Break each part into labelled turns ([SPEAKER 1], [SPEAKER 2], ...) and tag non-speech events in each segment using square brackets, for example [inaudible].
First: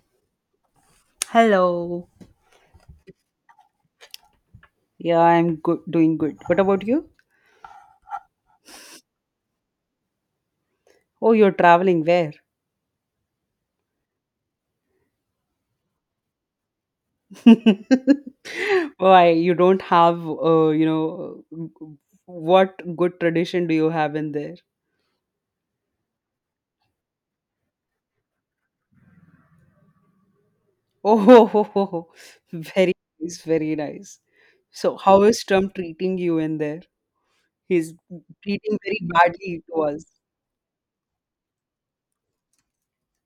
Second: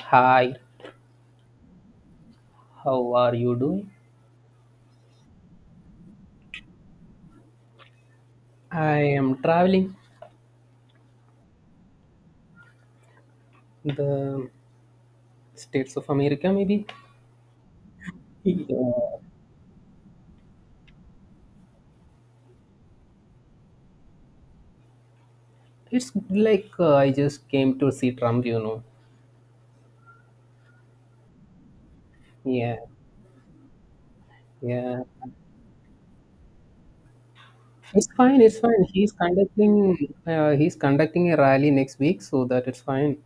[SPEAKER 1] Hi,
[SPEAKER 2] Hello.
[SPEAKER 1] how are you doing?
[SPEAKER 2] Yeah, I'm good, doing good. What about you?
[SPEAKER 1] I am traveling
[SPEAKER 2] Oh, you're traveling where?
[SPEAKER 1] the States of America, maybe.
[SPEAKER 2] [laughs]
[SPEAKER 1] Yeah.
[SPEAKER 2] Why you don't have, what good tradition do you have in there?
[SPEAKER 1] It's like I just came to see Trump.
[SPEAKER 2] Oh, [laughs] ho, ho, ho, ho.
[SPEAKER 1] Yeah,
[SPEAKER 2] Very nice, very nice. So,
[SPEAKER 1] yeah.
[SPEAKER 2] how is Trump treating you in there? He's
[SPEAKER 1] It's fine. It's
[SPEAKER 2] treating
[SPEAKER 1] fine.
[SPEAKER 2] very
[SPEAKER 1] He's
[SPEAKER 2] badly to
[SPEAKER 1] conducting.
[SPEAKER 2] us.
[SPEAKER 1] He's conducting a rally next week, so that it's fine.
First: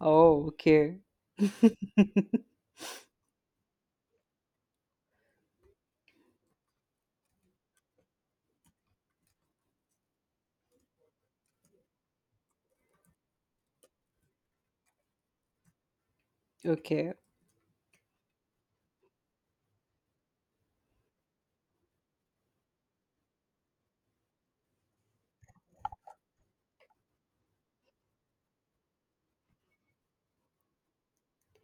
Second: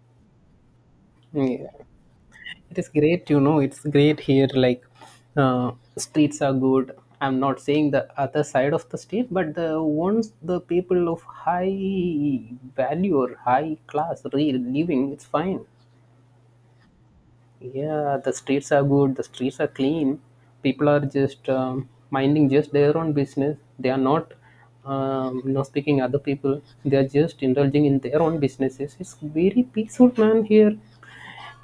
[SPEAKER 2] Oh, okay.
[SPEAKER 1] Yeah.
[SPEAKER 2] [laughs]
[SPEAKER 1] It is great. It's great here. Like uh, streets are good. I'm not saying the other side of the street, but the ones the people of high value or high class real living, it's fine.
[SPEAKER 2] Okay.
[SPEAKER 1] Yeah, the streets are good. The streets are clean. People are just minding just their own business. They are not speaking other people. They are just indulging in their own businesses. It's very peaceful, man. Here,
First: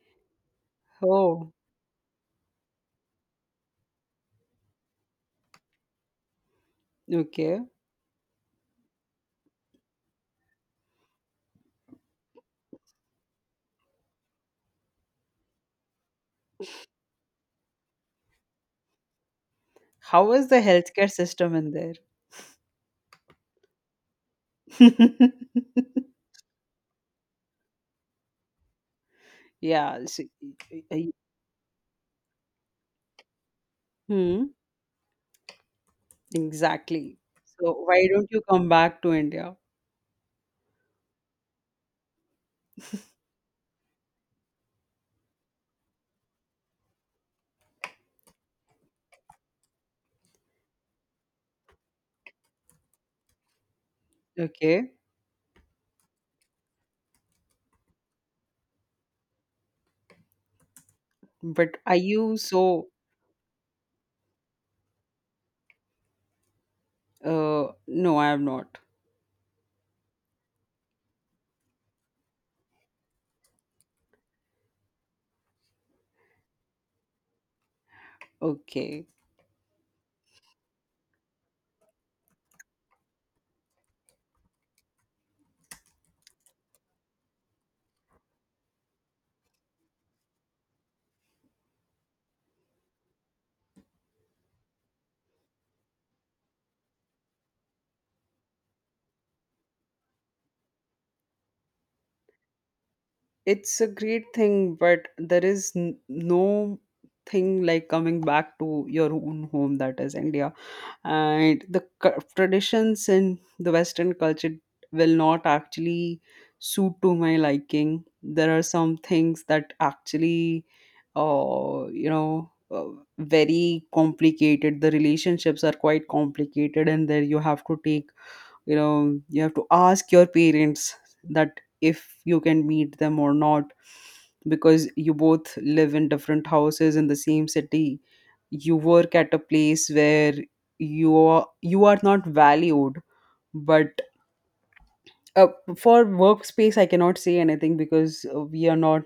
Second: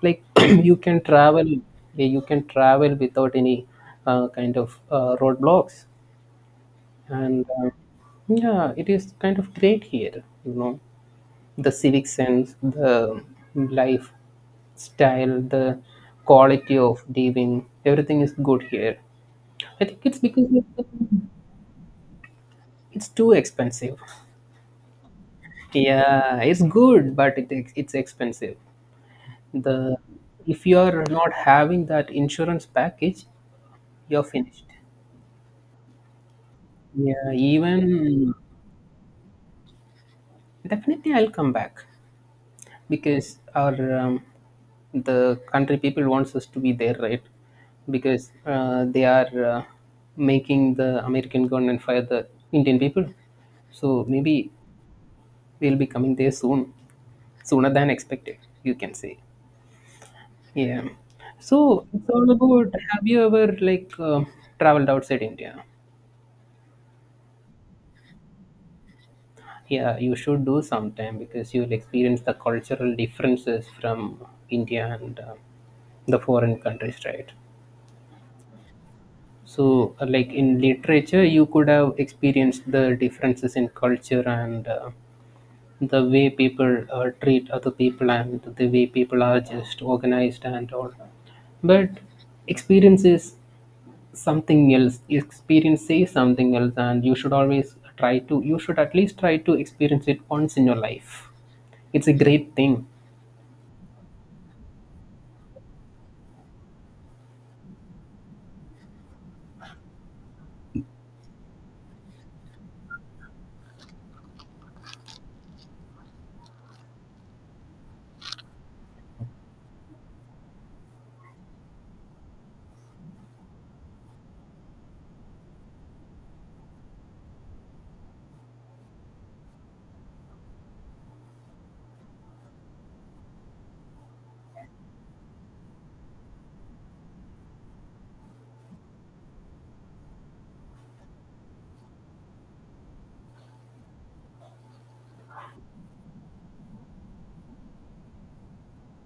[SPEAKER 1] like [clears throat] you can travel
[SPEAKER 2] Oh,
[SPEAKER 1] yeah, you can travel without any kind of roadblocks and
[SPEAKER 2] okay.
[SPEAKER 1] yeah, it is kind of great here the civic sense, the life style the quality of living, everything is good here. I think it's
[SPEAKER 2] How
[SPEAKER 1] because
[SPEAKER 2] is the
[SPEAKER 1] it's
[SPEAKER 2] healthcare system in
[SPEAKER 1] it's too expensive.
[SPEAKER 2] there? [laughs]
[SPEAKER 1] Yeah, it's good but it's expensive. The
[SPEAKER 2] Yeah, so,
[SPEAKER 1] If you
[SPEAKER 2] y-
[SPEAKER 1] are
[SPEAKER 2] y-
[SPEAKER 1] not having that insurance package, you're
[SPEAKER 2] Hmm.
[SPEAKER 1] finished.
[SPEAKER 2] Exactly.
[SPEAKER 1] Yeah,
[SPEAKER 2] So
[SPEAKER 1] even
[SPEAKER 2] why don't you come back to India?
[SPEAKER 1] definitely I'll come back because our the country people wants us to be there, right? Because they are making the American government fire the Indian people. So maybe
[SPEAKER 2] Okay.
[SPEAKER 1] we'll be coming there soon, sooner than expected, you can say. Yeah.
[SPEAKER 2] But
[SPEAKER 1] So
[SPEAKER 2] are
[SPEAKER 1] it's all
[SPEAKER 2] you
[SPEAKER 1] about.
[SPEAKER 2] so
[SPEAKER 1] Have you ever like traveled outside India?
[SPEAKER 2] no, I am not.
[SPEAKER 1] Yeah, you should do sometime because you'll experience the cultural differences from India and the foreign countries, right?
[SPEAKER 2] Okay.
[SPEAKER 1] So, like in literature, you could have experienced the differences in culture and the way people treat other people, and the way people are just organized and all. But experience is something else. Experience is something else, and you should always you should at least try to experience it once in your life. It's a great thing.
[SPEAKER 2] It's a great thing, but there is n no thing like coming back to your own home, that is India. And the traditions in the western culture will not actually suit to my liking. There are some things that actually, uh, you know uh, very complicated, the relationships are quite complicated, and there you have to take, you know, you have to ask your parents that if you can meet them or not, because you both live in different houses in the same city. You work at a place where you are not valued. But uh, for workspace I cannot say anything, because we are not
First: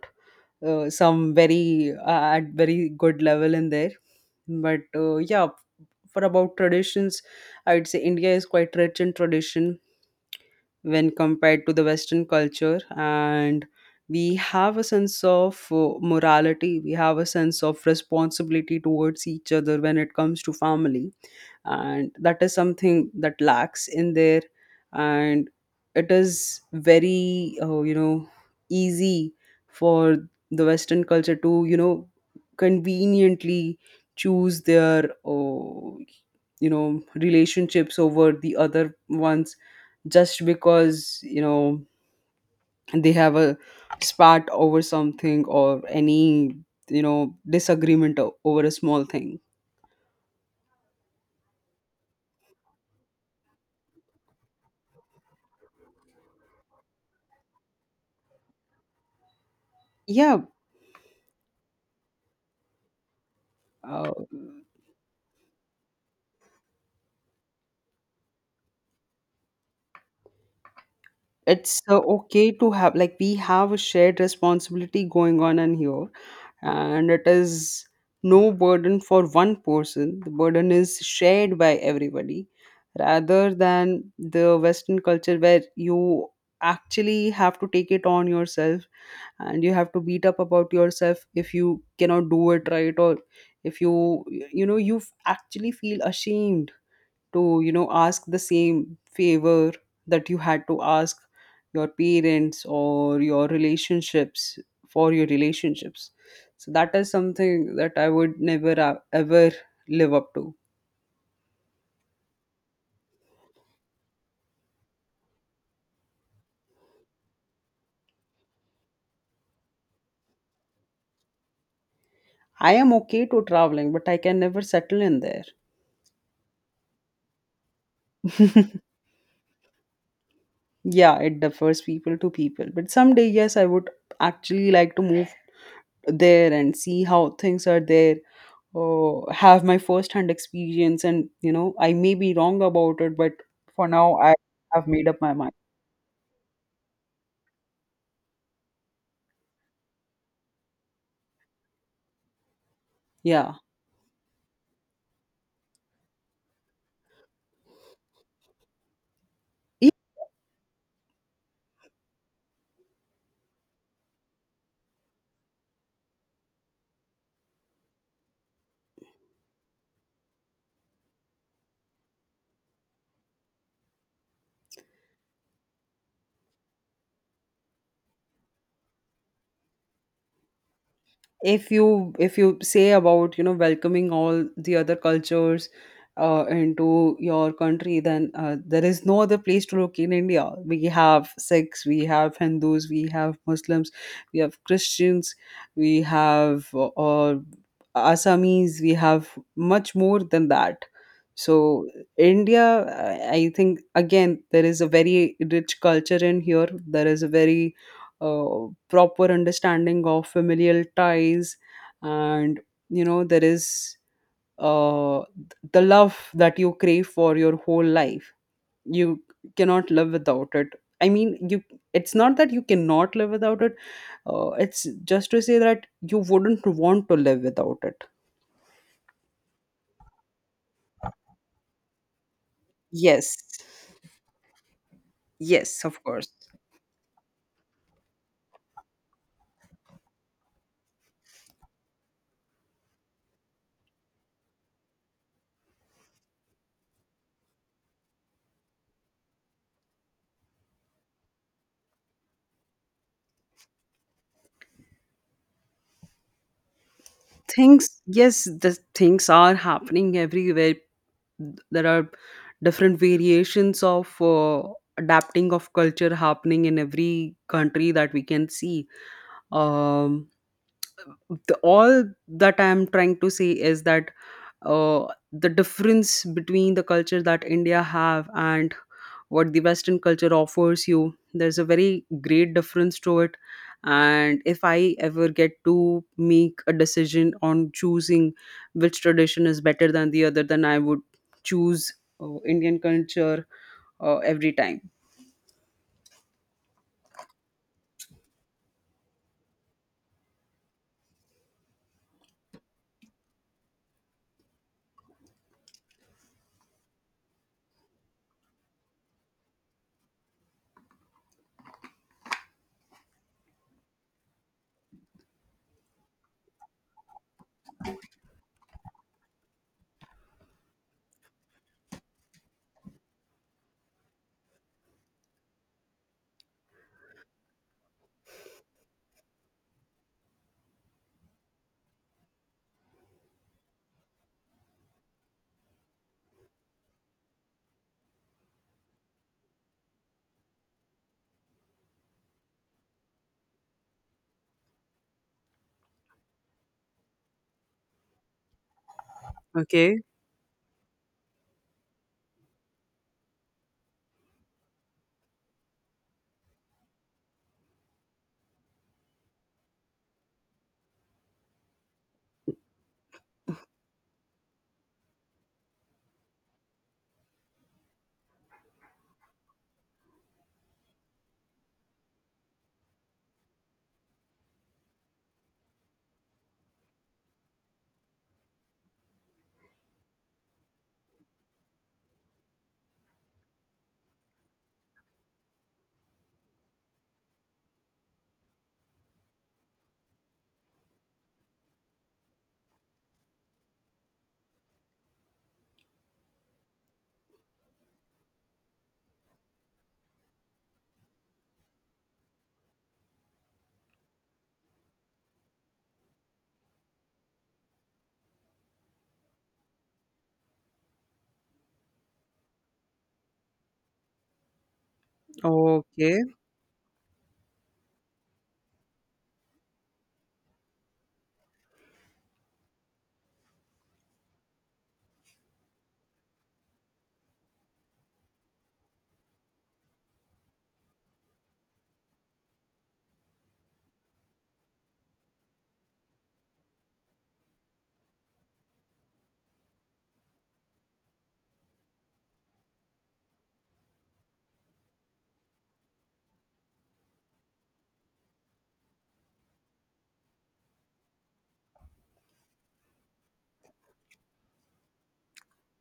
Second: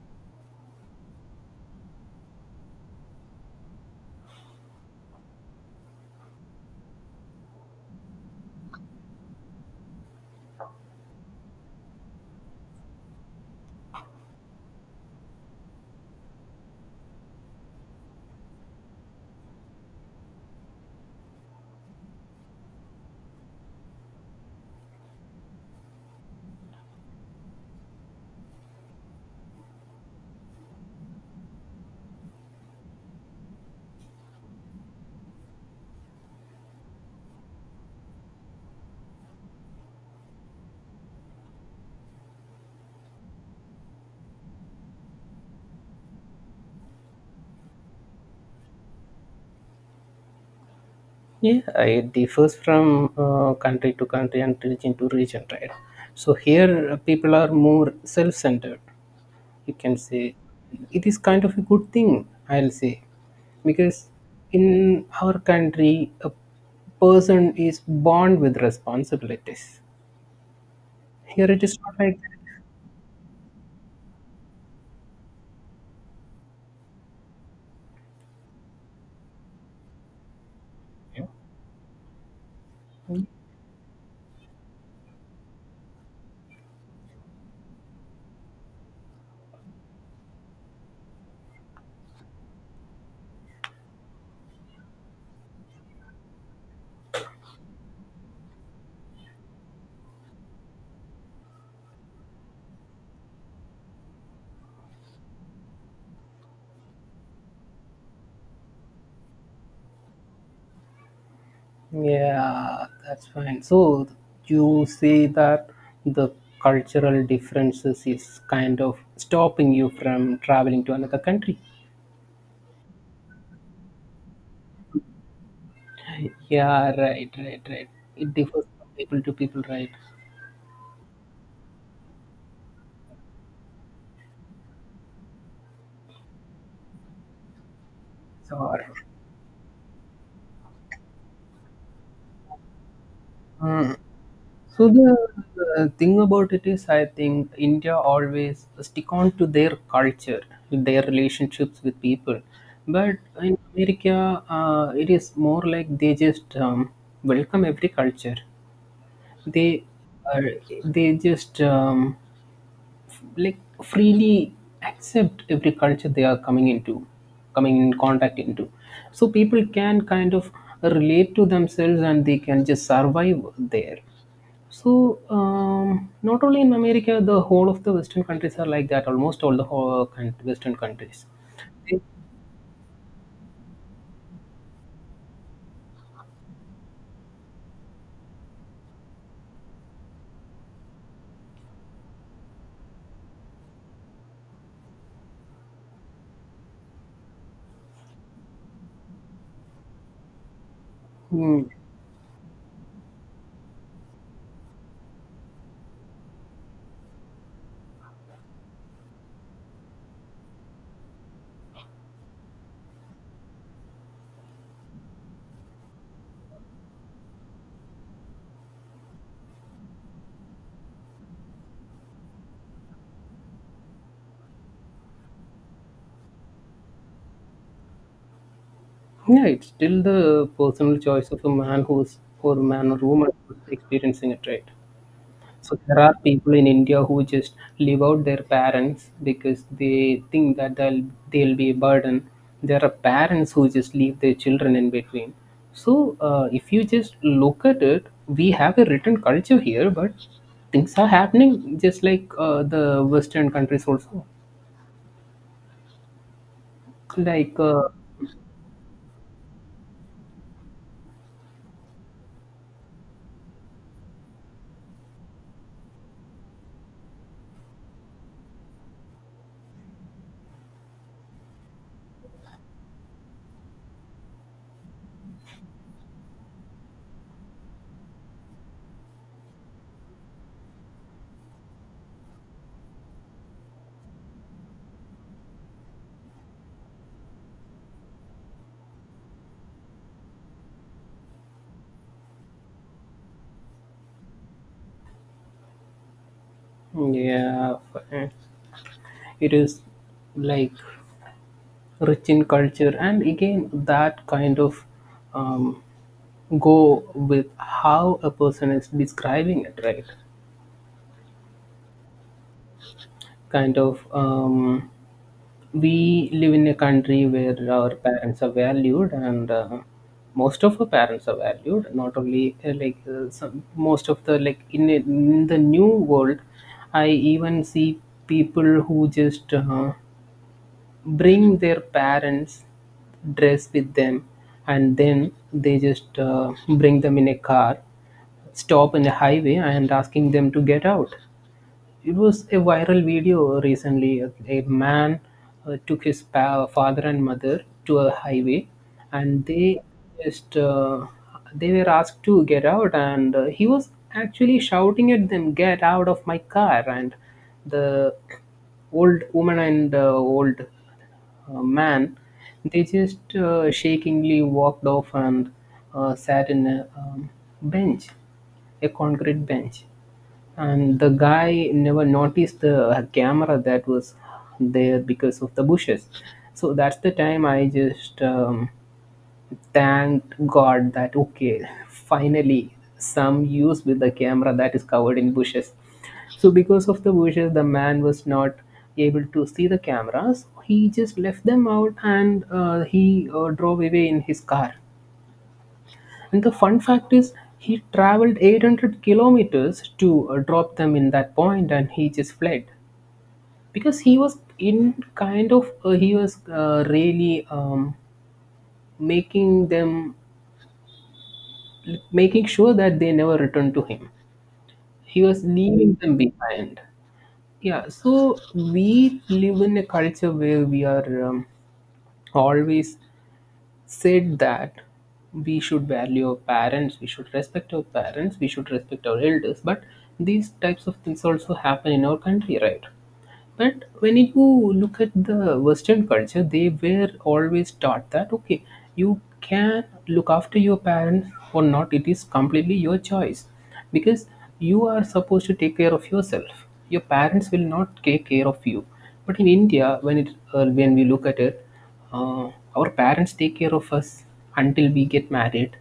[SPEAKER 2] some very at very good level in there. But yeah, for about traditions, I would say India is quite rich in tradition when compared to the western culture. And we have a sense of morality, we have a sense of responsibility towards each other when it comes to family, and that is something that lacks in there. And it is very, easy for the western culture to, you know, conveniently choose their, you know, relationships over the other ones, just because, you know, they have a spat over something or any, you know, disagreement over a small thing.
[SPEAKER 1] Yeah, it differs from country to country and region to region, right? So here people are more self-centered. You can say
[SPEAKER 2] Yeah,
[SPEAKER 1] it is kind of a good thing, I'll say, because
[SPEAKER 2] uh,
[SPEAKER 1] in our country a person is born with responsibilities. Here it is
[SPEAKER 2] it's,
[SPEAKER 1] not like
[SPEAKER 2] okay
[SPEAKER 1] that.
[SPEAKER 2] to have, like, we have a shared responsibility going on in here, and it is no burden for one person. The burden is shared by everybody, rather than the western culture where you actually have to take it on yourself and you have to beat up about yourself if you cannot do it right. Or if you, you know, you actually feel ashamed to, you know, ask the same favor that you had to ask your parents or your relationships, for your relationships. So that is something that I would never, ever live up to.
[SPEAKER 1] Yeah, that's fine. So you say that the cultural differences is kind of stopping you from traveling to another country.
[SPEAKER 2] I am okay to traveling, but I can never settle in there.
[SPEAKER 1] Yeah, right, right, right. It differs from
[SPEAKER 2] [laughs]
[SPEAKER 1] people to people, right?
[SPEAKER 2] Yeah, it differs people to people, but someday, yes, I would actually like to move there and see how things are there.
[SPEAKER 1] So
[SPEAKER 2] Have my first hand experience, and, you know, I may be wrong about it, but for
[SPEAKER 1] mm.
[SPEAKER 2] now I have
[SPEAKER 1] So
[SPEAKER 2] made
[SPEAKER 1] the,
[SPEAKER 2] up my mind.
[SPEAKER 1] the thing about it is, I think India always stick on to their culture, their relationships with people. But
[SPEAKER 2] Yeah,
[SPEAKER 1] in America, it is more like they just welcome every culture. They are, they just like freely accept every culture they are coming in contact into, so people can kind of relate to themselves and they can just survive there. So um, not only in America, the whole of the western countries are like that, almost all western countries.
[SPEAKER 2] if
[SPEAKER 1] They-
[SPEAKER 2] you if you say about, you know, welcoming all the other cultures into your country, then there is no other place to look. In India we have Sikhs, we have Hindus, we have Muslims, we have Christians, we have Assamese, we have much more than that. So
[SPEAKER 1] Hmm.
[SPEAKER 2] India, I think again there is a very rich culture in here. There is a very proper understanding of familial ties, and, you know, there is uh, the love that you crave for your whole life. You cannot live without it. I mean, you it's not that you cannot live without it. It's just to say that you wouldn't want to live without it.
[SPEAKER 1] Yeah, it's still the personal choice of a man who's or a man or woman
[SPEAKER 2] Yes,
[SPEAKER 1] who's experiencing it, right? So
[SPEAKER 2] yes,
[SPEAKER 1] there
[SPEAKER 2] of
[SPEAKER 1] are
[SPEAKER 2] course.
[SPEAKER 1] people in India who just leave out their parents because they think that they'll be a burden. There are parents who just leave their children in between. So if you just look at it, we have a written culture here, but things are happening just like the Western countries also. Like
[SPEAKER 2] Things, yes, the things are happening everywhere. There are different variations of adapting of culture happening in every country that we can see. Um, all that I'm trying to say is that, the difference between the culture that India have and what the western culture offers you, there's a very great difference to it. And if I ever get to make a decision on choosing which tradition is better than the other, then I would choose Indian culture, every time.
[SPEAKER 1] yeah, it is like rich in culture. And again, that kind of um, go with how a person is describing it, right? Kind of we live in a country where our parents are valued and most of our parents are valued, not only most of the like in the new world. I even see people who just bring their parents dress with them, and then they just bring them in a car, stop in a highway and asking them to get out. It was a viral video recently, a man took his father and mother to a highway, and they
[SPEAKER 2] Okay.
[SPEAKER 1] just they were asked to get out, and he was actually shouting at them, get out of my car. And the old woman and old man, they just shakingly walked off and sat in a bench, a concrete bench. And the guy never noticed the camera that was there because of the bushes. So that's the time I just thank God that okay, finally some use with the camera that is covered in bushes. So because of the bushes, the man was not able to see the cameras. He just left them out, and he drove away in his car. And the fun fact is, he traveled 800 kilometers to drop them in that point, and he just fled because he was in kind of he was really making them making sure that they never returned to him. He was leaving them
[SPEAKER 2] Okay,
[SPEAKER 1] behind. Yeah, so we live in a culture where we are always said that we should value our parents, we should respect our parents, we should respect our elders. But these types of things also happen in our country, right? But when you look at the Western culture, they were always taught that okay, you can look after your parents or not. It is completely your choice because you are supposed to take care of yourself. Your parents will not take care of you. But in India, when it when we look at it, uh, our parents take care of us until we get married.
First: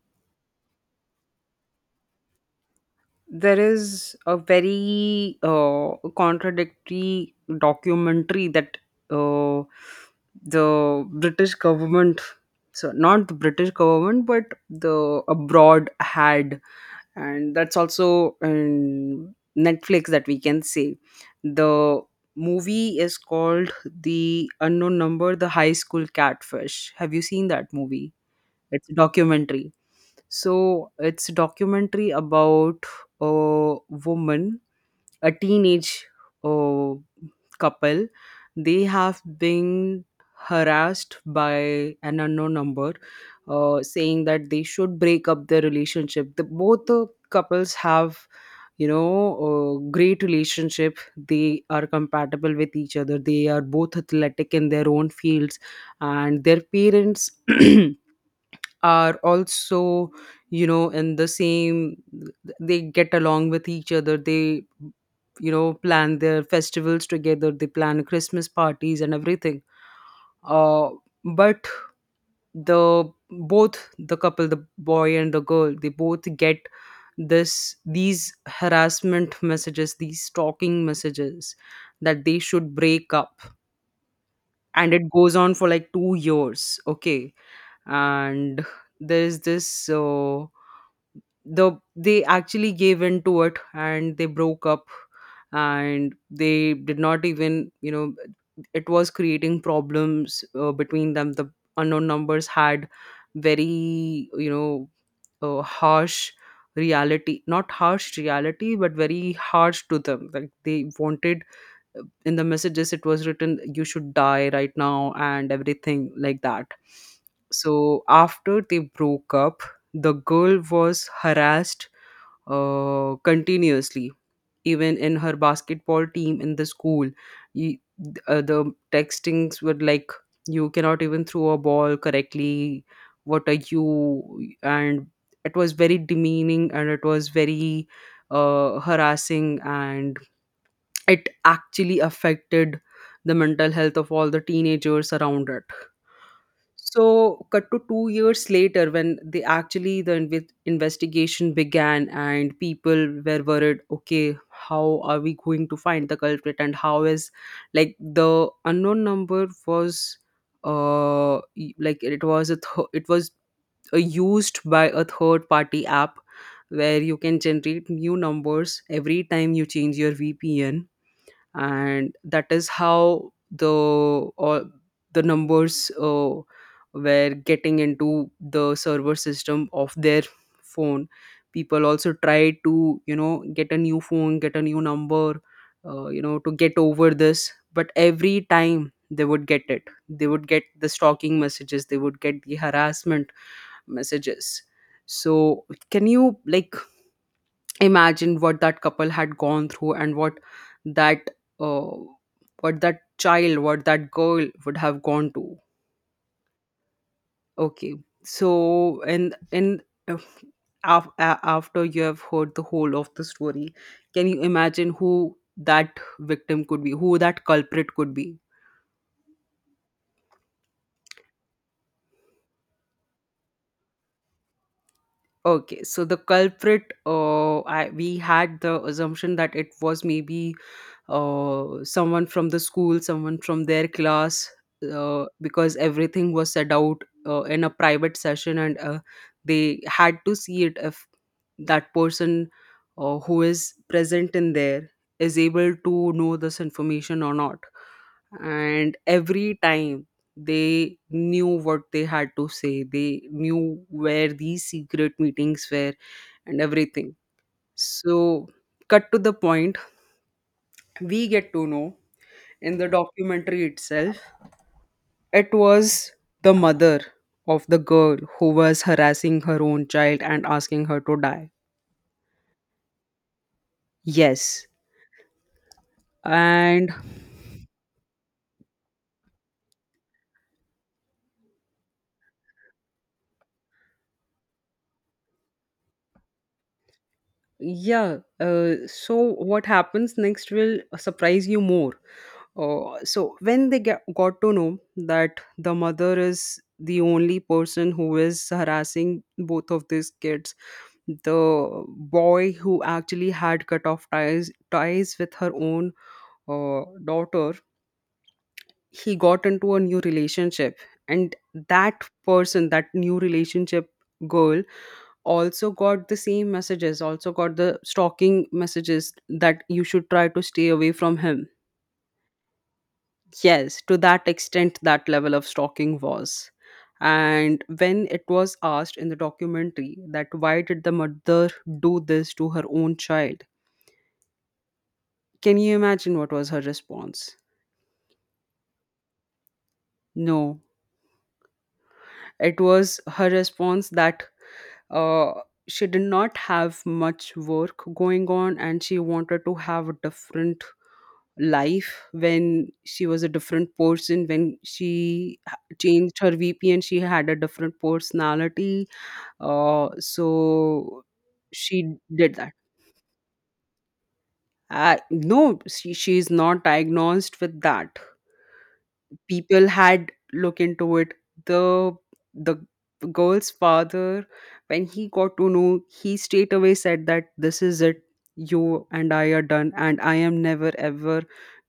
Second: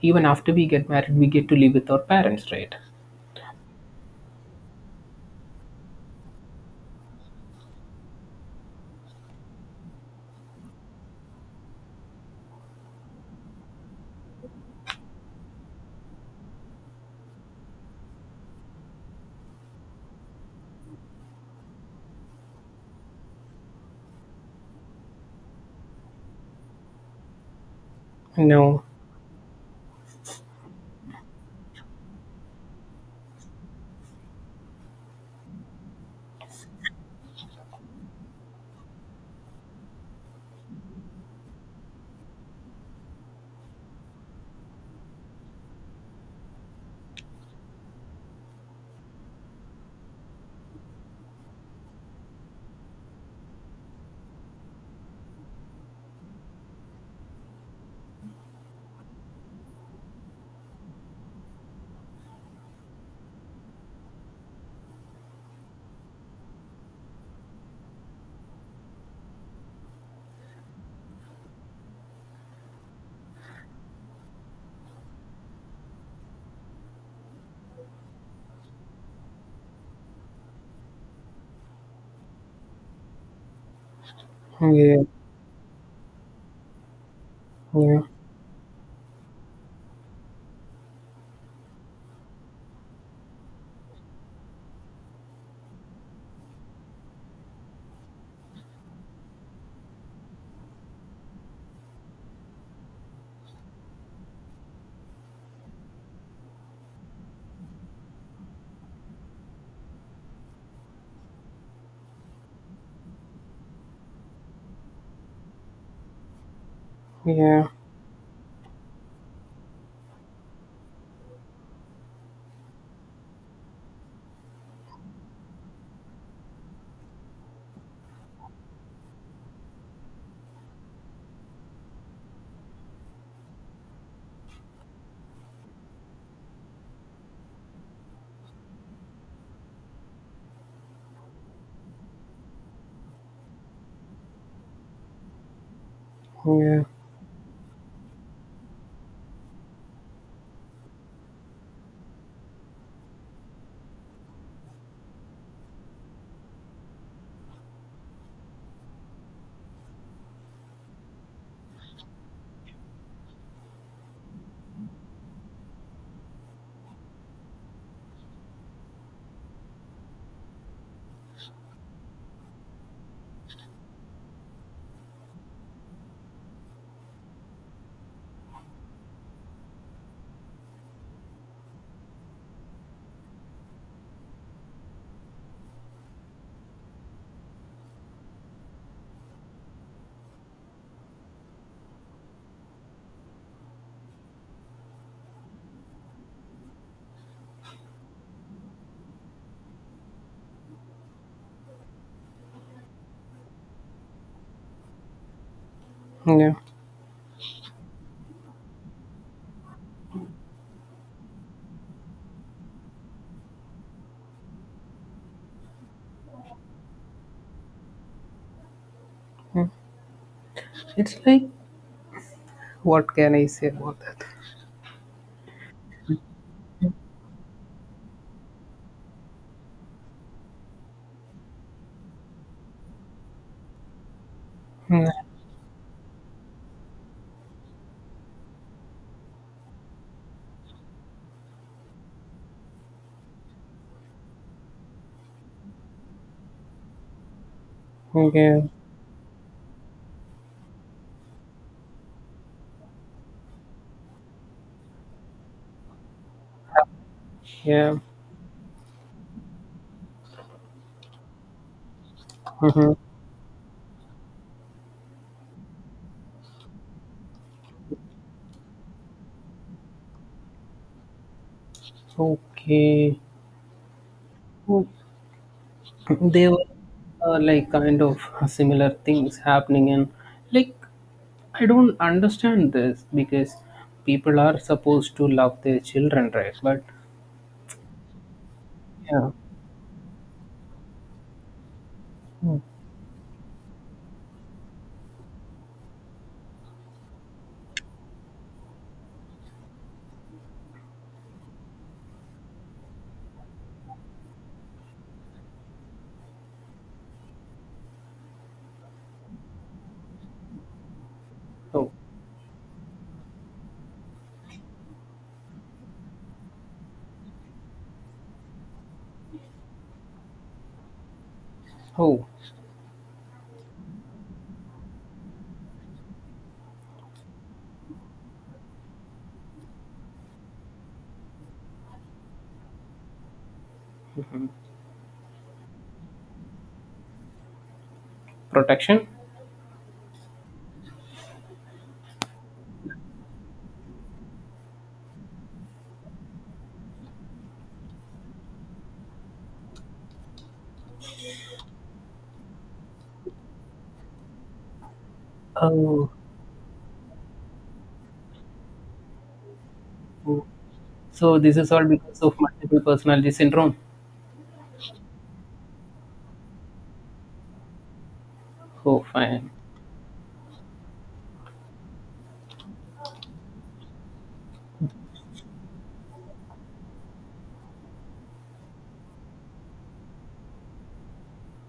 [SPEAKER 1] Even after we get married, we get to live with our parents, right?
[SPEAKER 2] there is a very contradictory documentary that, uh, the British government, so not the British government, but the abroad had, and that's also in Netflix, that we can say. The movie is called The Unknown Number, The High School Catfish. Have you seen that movie?
[SPEAKER 1] No.
[SPEAKER 2] It's a documentary. So it's a documentary about a woman, a teenage, uh, couple. They have been harassed by an unknown number, saying that they should break up their relationship. The, both the couples have, you know, a great relationship. They are compatible with each other. They are both athletic in their own fields, and their parents [clears throat] are also, you know, in the same, they get along with each other, they, you know, plan their festivals together, they plan Christmas parties and everything. uh, but the both the couple, the boy and the girl, they both get this these harassment messages, these stalking messages, that they should break up. And
[SPEAKER 1] Yeah.
[SPEAKER 2] it goes on for like 2 years, okay.
[SPEAKER 1] Yeah.
[SPEAKER 2] And there is this, they actually gave in to it and they broke up, and they did not even, you know, it was creating problems between them. The unknown numbers had very, you know, harsh reality not harsh reality, but very harsh to them, like they wanted, in the messages it was written, you should die right now and everything like that.
[SPEAKER 1] Yeah.
[SPEAKER 2] So after they broke up, the girl was harassed continuously, even in her basketball team in the school. you, the textings were like, you cannot even throw a ball correctly, what are you, and it was very demeaning, and it was very harassing, and it actually affected the mental health of all the teenagers around it.
[SPEAKER 1] Yeah.
[SPEAKER 2] So cut to 2 years later, when they actually investigation began and people were worried, okay, how are we going to find the culprit and how is, like, the unknown number was, like it was a it was used by a third party app, where you can generate new numbers every time you change your VPN. And that is how the all the numbers were getting into the server system of their phone. People also tried to, you know, get a new phone, get a new number, you know, to get over this, but every time they would get it, they would get the stalking messages, they would get the harassment messages. So can you, like, imagine what that couple had gone through, and what that, uh, what that child what that girl would have gone to.
[SPEAKER 1] Yeah.
[SPEAKER 2] Okay. So, and uh, after you have heard the whole of the story, can you imagine who that victim could be, who that culprit could be?
[SPEAKER 1] It's like, what can I say about that?
[SPEAKER 2] Okay, so the culprit, we had the assumption that it was maybe someone from the school, someone from their class, because everything was set out in a private session, and they had to see it, if that person who is present in there is able to know this information or not.
[SPEAKER 1] Okay,
[SPEAKER 2] And every time they knew what they had to say, they knew where these secret meetings were and everything.
[SPEAKER 1] yeah,
[SPEAKER 2] So, cut to the point, we get to know in the
[SPEAKER 1] mhm.
[SPEAKER 2] documentary itself. It was the mother of the girl who was harassing her own child and asking her to die.
[SPEAKER 1] Okay.
[SPEAKER 2] Yes.
[SPEAKER 1] Oh, they were
[SPEAKER 2] And
[SPEAKER 1] like kind of similar things happening, and like I don't understand this because people are supposed to love their children, right? But
[SPEAKER 2] yeah, so
[SPEAKER 1] yeah,
[SPEAKER 2] what happens next will surprise you more.
[SPEAKER 1] mm.
[SPEAKER 2] So when they got to know that the mother is the only person who is harassing both of these kids, the boy who actually had cut off ties with her own daughter, he got into a new relationship, and
[SPEAKER 1] Oh,
[SPEAKER 2] that person, that new relationship girl, also got the same messages, also got the stalking messages that you should try to stay away from him.
[SPEAKER 1] oh,
[SPEAKER 2] Yes, to that extent, that level of stalking was. And when it was asked in the documentary that why did the mother do this to her own child, can you imagine what was her response?
[SPEAKER 1] protection.
[SPEAKER 2] No. It was her response that uh, she did not have much work going on and she wanted to have a different life, when she was a different person, when she
[SPEAKER 1] Oh,
[SPEAKER 2] changed her vp and she had a different personality. uh,
[SPEAKER 1] oh,
[SPEAKER 2] so
[SPEAKER 1] so this is all
[SPEAKER 2] she
[SPEAKER 1] because
[SPEAKER 2] did
[SPEAKER 1] of
[SPEAKER 2] that.
[SPEAKER 1] multiple personality syndrome.
[SPEAKER 2] I, no, she, she is not diagnosed with that.
[SPEAKER 1] Oh, fine.
[SPEAKER 2] People had look into it. The the girl's father, when he got to know, he straight away said that this is it. You and I are done, and I am never ever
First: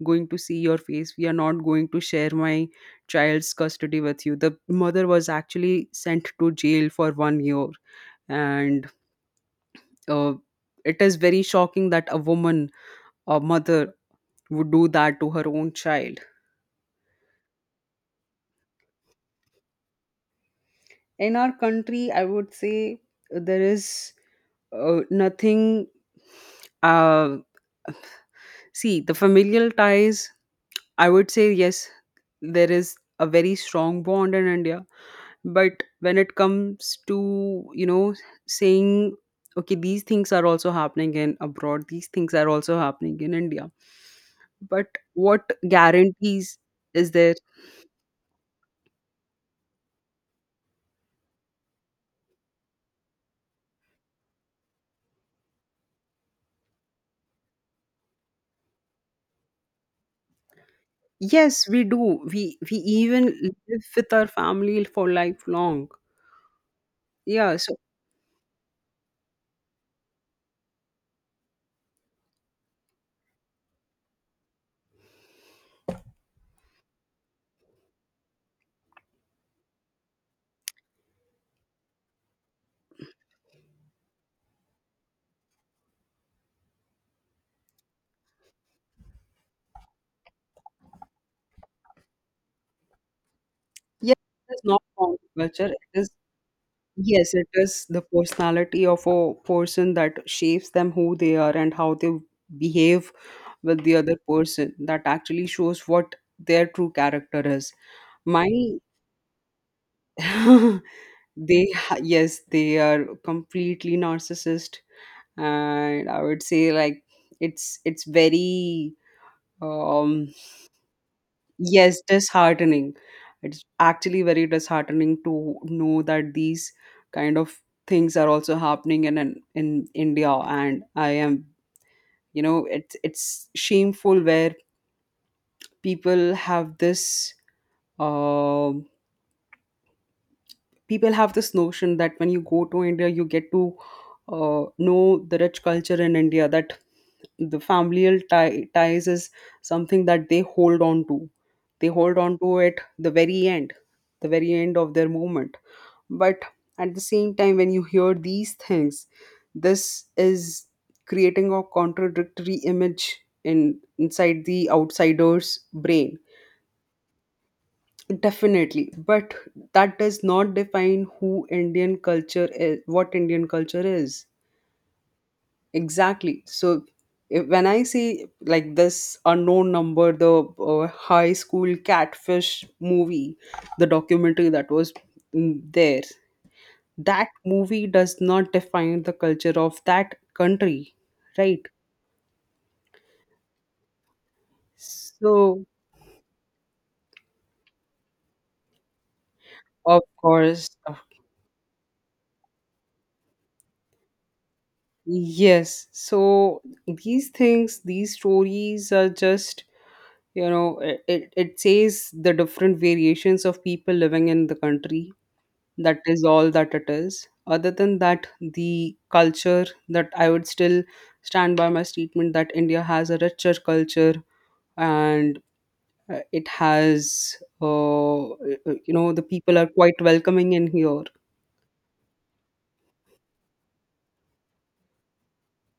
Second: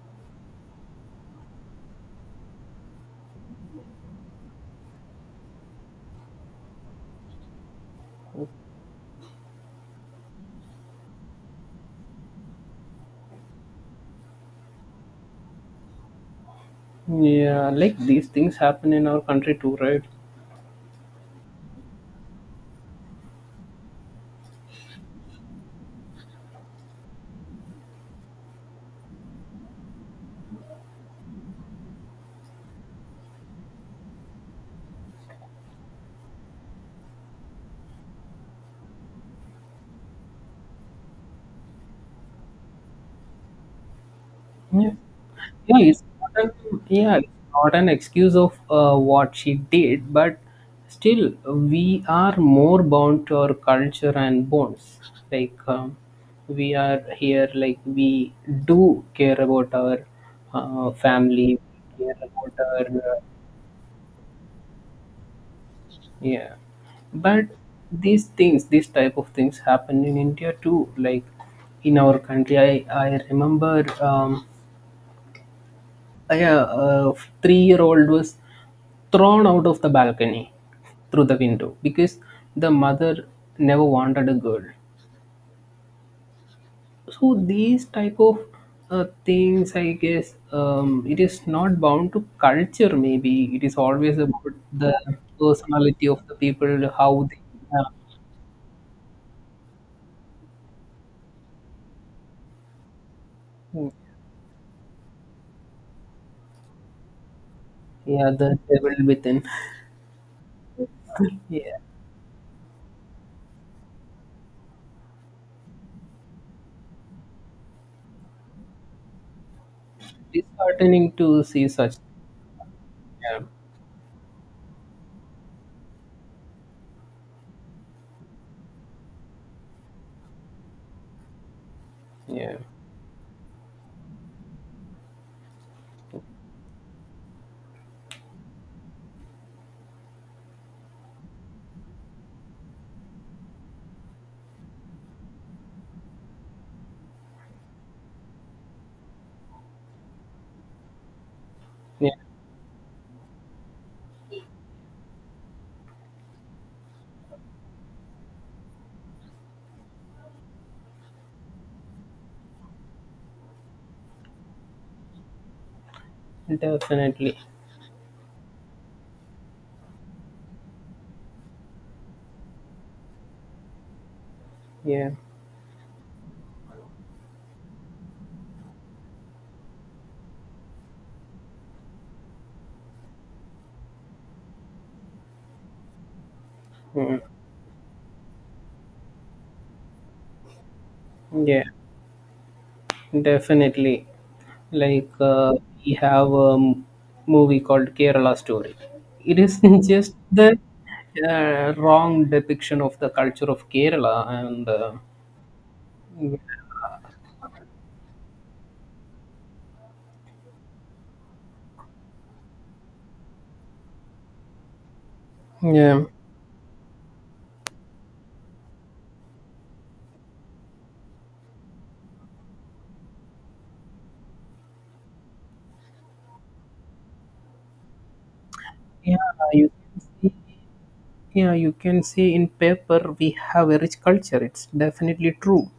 [SPEAKER 2] going to see your face. We are not going to share my child's custody with you. The mother was actually sent to jail for 1 year. And uh, it is very shocking that a woman, a mother, would do that to her own child.
[SPEAKER 1] Yeah, like these things happen in our country too, right?
[SPEAKER 2] In our country, I would say there is nothing. uh, See, the familial ties, I would say yes, there is a very strong bond in India. But when it comes to you know saying okay, these things are also happening in abroad, these things are also happening in India, but
[SPEAKER 1] Yeah.
[SPEAKER 2] what
[SPEAKER 1] Yeah, it's not an,
[SPEAKER 2] guarantees is
[SPEAKER 1] yeah, it's
[SPEAKER 2] there?
[SPEAKER 1] not an excuse of what she did, but still, we are more bound to our culture and bonds. Like, we are here, like, we do care about our
[SPEAKER 2] Yes,
[SPEAKER 1] family,
[SPEAKER 2] we do,
[SPEAKER 1] we care about
[SPEAKER 2] we
[SPEAKER 1] our.
[SPEAKER 2] even live with our family for lifelong.
[SPEAKER 1] Yeah. But
[SPEAKER 2] Yeah, so
[SPEAKER 1] these things, these type of things happen in India too. Like, in our country, I remember a 3 year old was thrown out of the balcony through the window because the mother never wanted a girl. So these type of things I guess it is not bound to culture, maybe it is
[SPEAKER 2] yes,
[SPEAKER 1] always
[SPEAKER 2] it
[SPEAKER 1] about
[SPEAKER 2] is not
[SPEAKER 1] the
[SPEAKER 2] found culture. It
[SPEAKER 1] personality
[SPEAKER 2] is,
[SPEAKER 1] of the people how
[SPEAKER 2] yes,
[SPEAKER 1] they
[SPEAKER 2] it
[SPEAKER 1] uh,
[SPEAKER 2] is the personality of a person that shapes them who they are and how they behave with the other person that actually shows what their true character is.
[SPEAKER 1] yeah, the
[SPEAKER 2] My
[SPEAKER 1] devil within.
[SPEAKER 2] [laughs] they
[SPEAKER 1] Yeah,
[SPEAKER 2] yes, they are completely narcissist, and I would say like it's very um
[SPEAKER 1] disheartening to see such,
[SPEAKER 2] Yes, disheartening.
[SPEAKER 1] yeah,
[SPEAKER 2] It's actually very disheartening to know that these kind of things are also happening in in India, and I am,
[SPEAKER 1] yeah,
[SPEAKER 2] it's shameful where people have this. um People have this notion that when you go to India, you get to know the rich culture in India, that the familial ties is something that they hold on to. They
[SPEAKER 1] yeah,
[SPEAKER 2] hold on to it the very end of their movement. But at the same time, when you hear these things, this is creating a contradictory image in inside the outsider's brain.
[SPEAKER 1] definitely,
[SPEAKER 2] Definitely, but that does not define who Indian culture is, what Indian culture is.
[SPEAKER 1] yeah,
[SPEAKER 2] Exactly. So, if, when I say like this unknown number, the high school catfish movie, the documentary that was, there,
[SPEAKER 1] mm,
[SPEAKER 2] that movie does not define the culture of that country, right?
[SPEAKER 1] yeah. Definitely. Like
[SPEAKER 2] So,
[SPEAKER 1] we have movie called Kerala Story. It is [laughs]
[SPEAKER 2] of
[SPEAKER 1] just the
[SPEAKER 2] course,
[SPEAKER 1] wrong depiction of the culture of Kerala, and
[SPEAKER 2] yes. So, these things, these stories are just, you know, it it says the different variations of people living in the country. That
[SPEAKER 1] yeah,
[SPEAKER 2] is all that it is. Other than that, the culture, that I would still stand by my statement that India has a richer culture, and it has you know,
[SPEAKER 1] yeah,
[SPEAKER 2] the people are
[SPEAKER 1] you
[SPEAKER 2] quite
[SPEAKER 1] can
[SPEAKER 2] welcoming
[SPEAKER 1] see,
[SPEAKER 2] in here.
[SPEAKER 1] yeah, you can see, in paper we have a rich culture. It's definitely true.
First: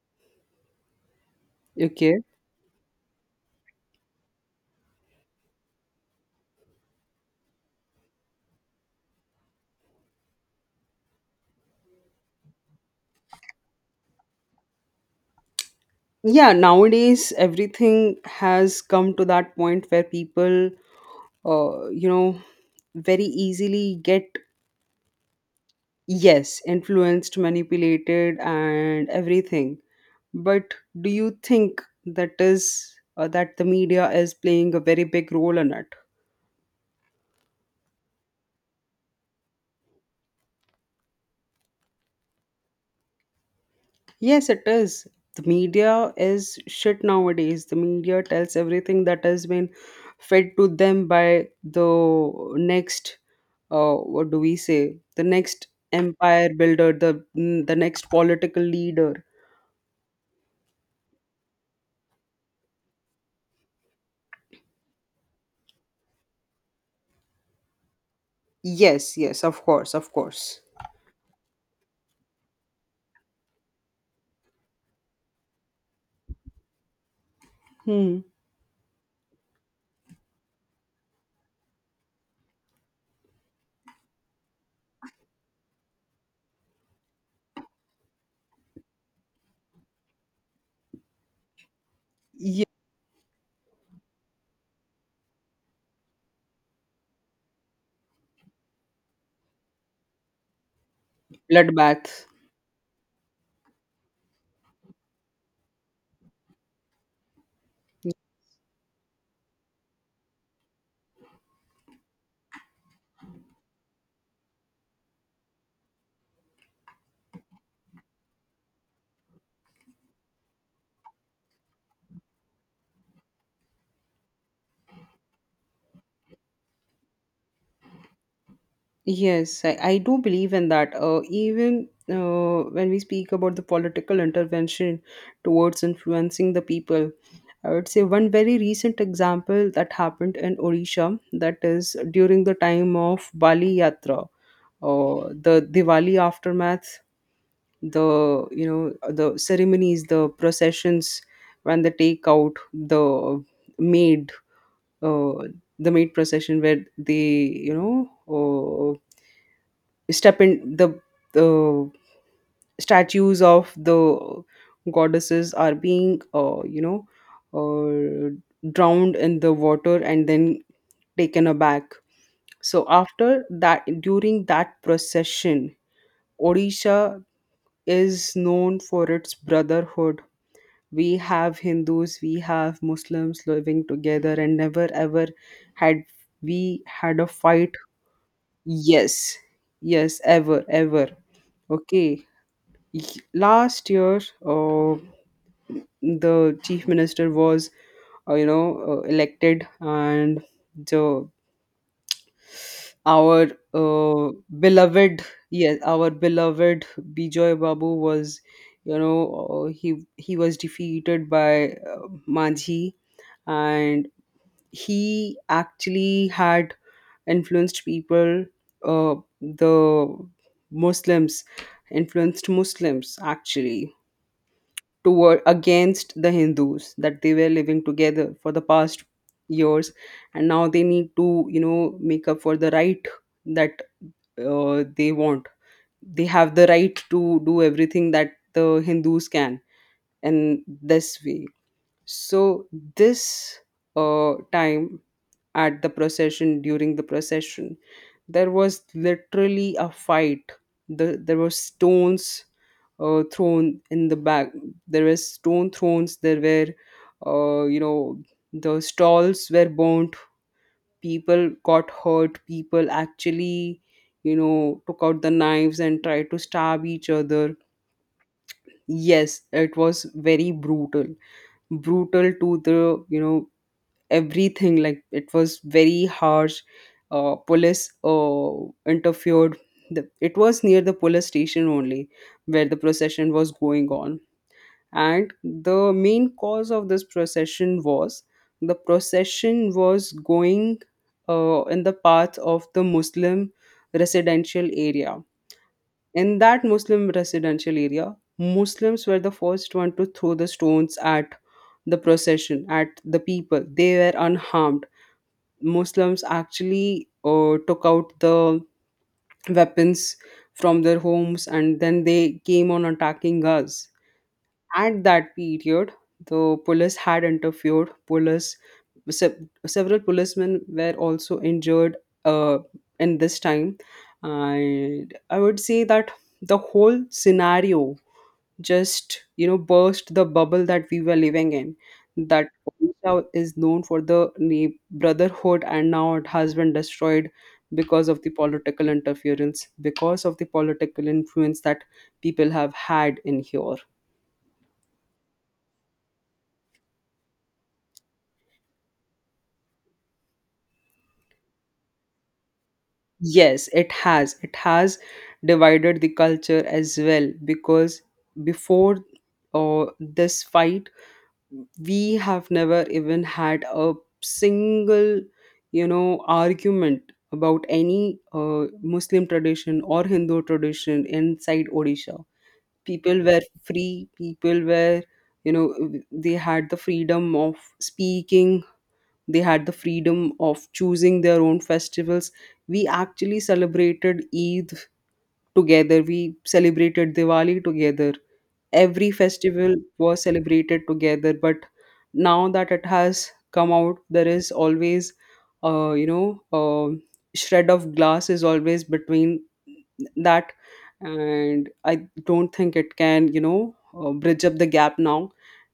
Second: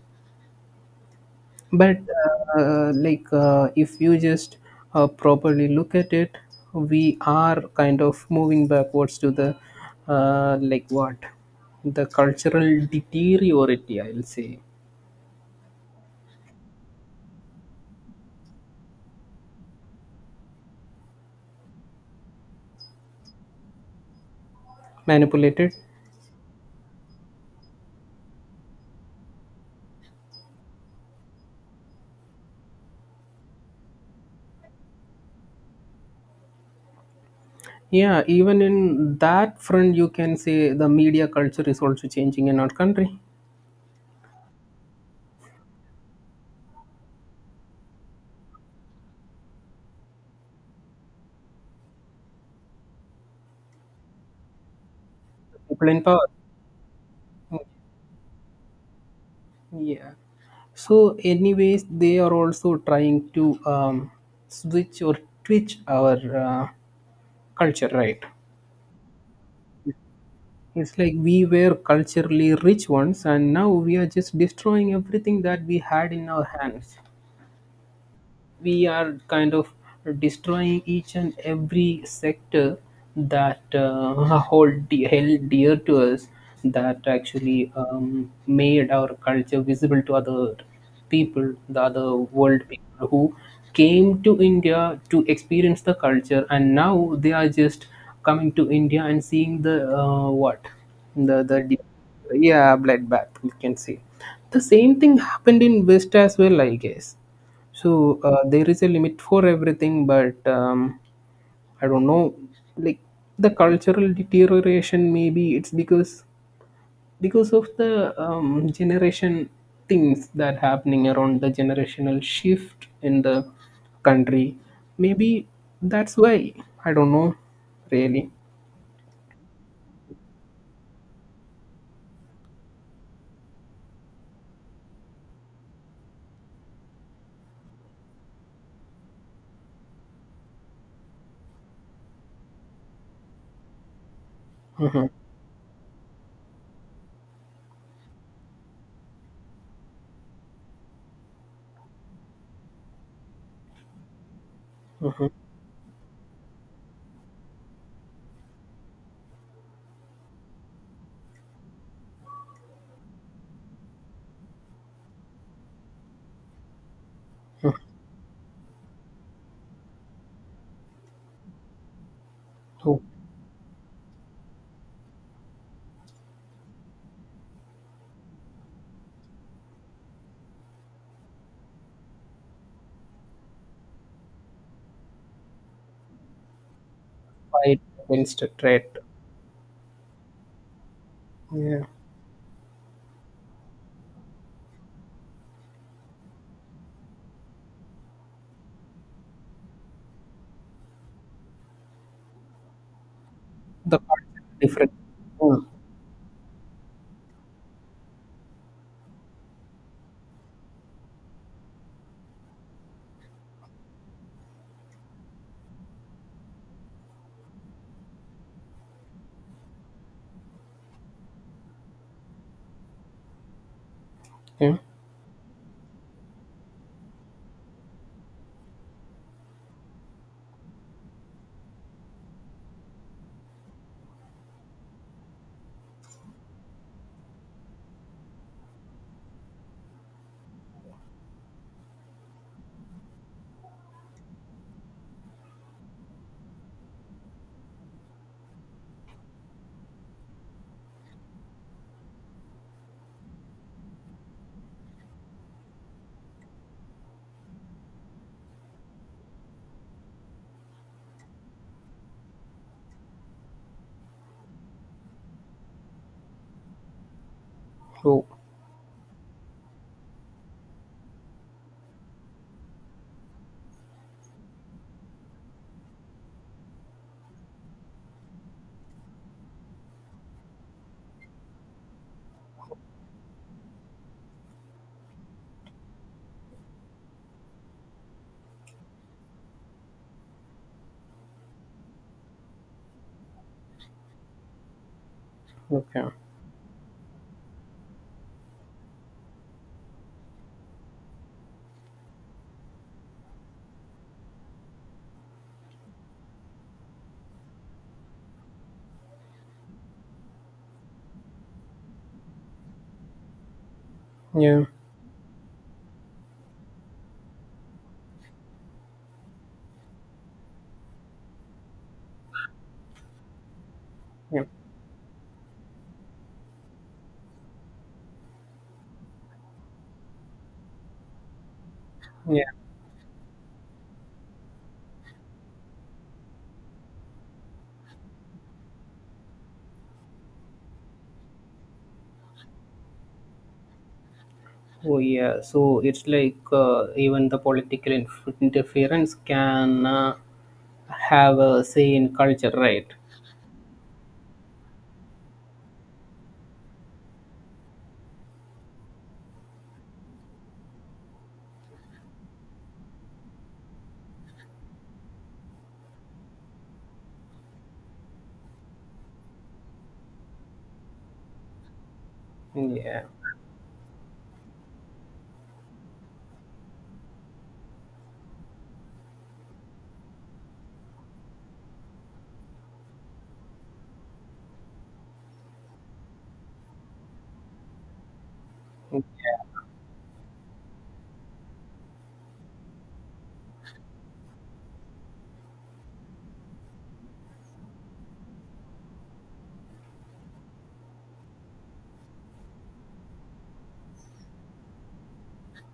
[SPEAKER 1] But
[SPEAKER 2] Okay,
[SPEAKER 1] if you just properly look at it, we are kind of moving backwards to the like what the cultural deteriority, I'll say,
[SPEAKER 2] yeah, nowadays everything has come to that point where people you know very easily get.
[SPEAKER 1] manipulated.
[SPEAKER 2] Yes, influenced, manipulated, and everything. But do you think that is that the media is playing a very big role in it?
[SPEAKER 1] Yeah, even in that front, you can say the media culture is also changing in our country.
[SPEAKER 2] Yes, it is. The media is shit nowadays. The media tells everything that has been fed to them by the next, what do we say? The next
[SPEAKER 1] People in power.
[SPEAKER 2] empire builder, the the next political leader.
[SPEAKER 1] Yeah. So, anyways, they are also trying to switch or twitch our culture, right?
[SPEAKER 2] Yes, yes, of course, of course.
[SPEAKER 1] It's like we were culturally rich once, and now we are just destroying everything that we had in our hands.
[SPEAKER 2] Hmm.
[SPEAKER 1] We are kind of destroying each and every sector that [laughs] held dear to us, that actually made our culture visible to other people, the other world
[SPEAKER 2] Yeah,
[SPEAKER 1] people who came to India to experience the culture, and now they are just coming to India and seeing the what the the de-
[SPEAKER 2] bloodbath.
[SPEAKER 1] yeah, bloodbath, we can say. The same thing happened in west as well, I guess. So there is a limit for everything, but I don't know. Like the cultural deterioration, maybe it's because of the generation things that happening around the generational shift in the country. Maybe that's why I don't know really
[SPEAKER 2] Yes, I do believe in that. Even when we speak about the political intervention towards influencing the people, I would say one very recent example that happened in Odisha, that is during the time of Bali Yatra, or the Diwali aftermath, the, you know, the ceremonies, the processions when they take out maid, uh, the maid procession where they, you know. Step in the statues of the goddesses are being, you know, uh, drowned in the water and then taken aback. So
[SPEAKER 1] to
[SPEAKER 2] after that, during that procession, Odisha is known for its brotherhood. We have Hindus, we have Muslims living together and never ever had, we had a fight.
[SPEAKER 1] fight against a threat.
[SPEAKER 2] Yes, yes, ever ever.
[SPEAKER 1] Yeah,
[SPEAKER 2] Okay. Last year, uh, the chief minister was, you know, elected, and the our
[SPEAKER 1] the
[SPEAKER 2] uh,
[SPEAKER 1] cultural different.
[SPEAKER 2] beloved,
[SPEAKER 1] Mm.
[SPEAKER 2] yes, our beloved Bijoy Babu was, you know, he was defeated by Manji, and he actually had influenced people, uh, the Muslims, influenced Muslims actually
[SPEAKER 1] Yeah.
[SPEAKER 2] toward against the Hindus, that they were living together for the past years and now they need to, you know, make up for the right that they want, they have the right to do everything that the Hindus can. And this way, so this time, at the procession, during the procession, there was literally a fight. The, there were stones thrown in the back. There were stone thrones. There were, you know, the stalls were burnt. People got hurt. People actually, you know, took out the knives and tried to stab each other.
[SPEAKER 1] Oh.
[SPEAKER 2] Yes, it was very brutal, brutal to the, you know, everything, like it was very harsh. Police interfered. The, it was near the police station only where the procession was going on, and the main cause of this procession was the procession was going in the path of the Muslim residential area.
[SPEAKER 1] Okay.
[SPEAKER 2] In that Muslim residential area, Muslims were the first one to throw the stones at the procession, at the people. They were unharmed. Muslims actually took out the weapons from their homes and then they came on attacking us.
[SPEAKER 1] Yeah.
[SPEAKER 2] At that period, the police had interfered. Police, se- several policemen were also injured uh, in this time,
[SPEAKER 1] Yeah.
[SPEAKER 2] and I would say that the whole scenario just, you know, burst the bubble that we were living in, that
[SPEAKER 1] Yeah.
[SPEAKER 2] Odisha is known for the brotherhood, and now it has been destroyed because of the political interference, because of the political influence that people have had in here.
[SPEAKER 1] Oh yeah, so it's like even the political interference can have a say in culture, right?
[SPEAKER 2] Yes, it has, it has divided the culture as well, because before this fight, we have never even had a single, you know, argument about any Muslim tradition or Hindu tradition inside Odisha.
[SPEAKER 1] Yeah,
[SPEAKER 2] People were free, people were, you know, they had the freedom of speaking, they had the freedom of choosing their own festivals. We actually celebrated Eid together, we celebrated Diwali together, every festival was celebrated together. But now that it has come out, there is always you know shred of glass is always between that. And I don't think it can, you know, bridge up the gap now.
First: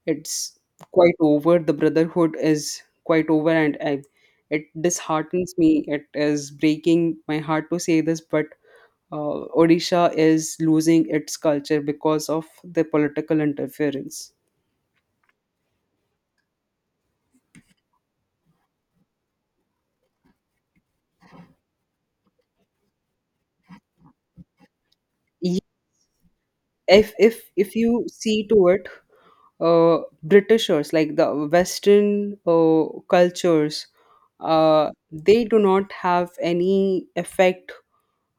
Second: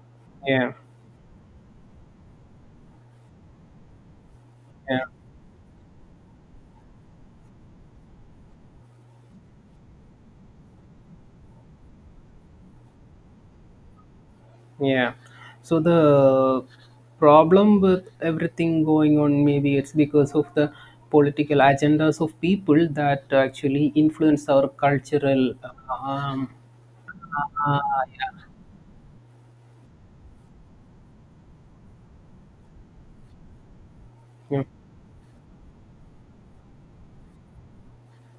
[SPEAKER 2] It's
[SPEAKER 1] yeah,
[SPEAKER 2] quite over, the brotherhood is quite over, and I, it
[SPEAKER 1] yeah,
[SPEAKER 2] disheartens me, it is breaking my heart to say this, but Odisha is losing its culture because of the political interference.
[SPEAKER 1] yeah. So the problem with everything going on, maybe it's because of the political agendas of people that actually influence our cultural.
[SPEAKER 2] Ye-
[SPEAKER 1] Um,
[SPEAKER 2] If
[SPEAKER 1] uh,
[SPEAKER 2] you see to it, Britishers, like the Western cultures,
[SPEAKER 1] yeah, yeah,
[SPEAKER 2] they do not have any effect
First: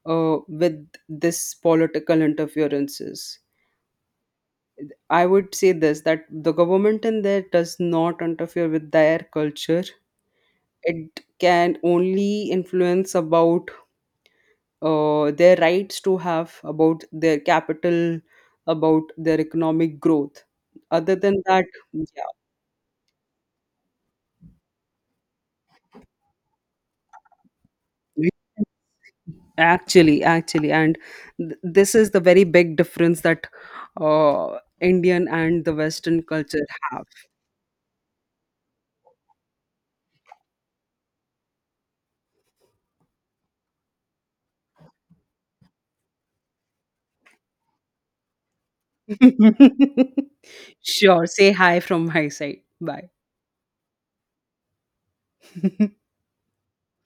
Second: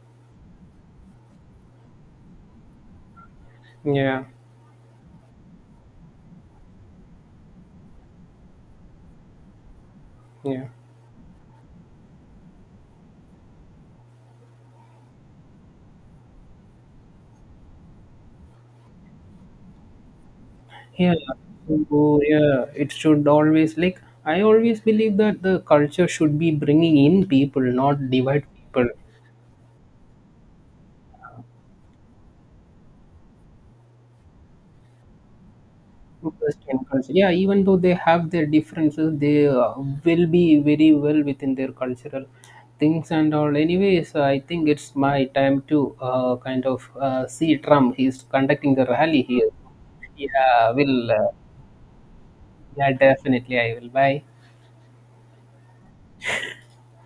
[SPEAKER 2] with this political interferences.
[SPEAKER 1] yeah.
[SPEAKER 2] I would say this, that the government in there does not interfere with their culture.
[SPEAKER 1] Yeah.
[SPEAKER 2] It can only influence about their rights to have about their capital, about their economic growth,
[SPEAKER 1] Yeah.
[SPEAKER 2] other than that.
[SPEAKER 1] So,
[SPEAKER 2] Yeah,
[SPEAKER 1] yeah, it should always, like I always believe that the culture should be bringing in people, not
[SPEAKER 2] we-
[SPEAKER 1] divide people.
[SPEAKER 2] actually, actually, and this is the very big difference that Indian and the Western
[SPEAKER 1] Interest
[SPEAKER 2] culture
[SPEAKER 1] and
[SPEAKER 2] have.
[SPEAKER 1] culture. Yeah, even though they have their differences, they will be very well within their cultural things and all. Anyways, I think it's my time to kind of see Trump. He's conducting the rally here.
[SPEAKER 2] [laughs]
[SPEAKER 1] Yeah, will.
[SPEAKER 2] Sure, say hi from my side,
[SPEAKER 1] Yeah,
[SPEAKER 2] bye.
[SPEAKER 1] definitely. I will. Bye.
[SPEAKER 2] [laughs]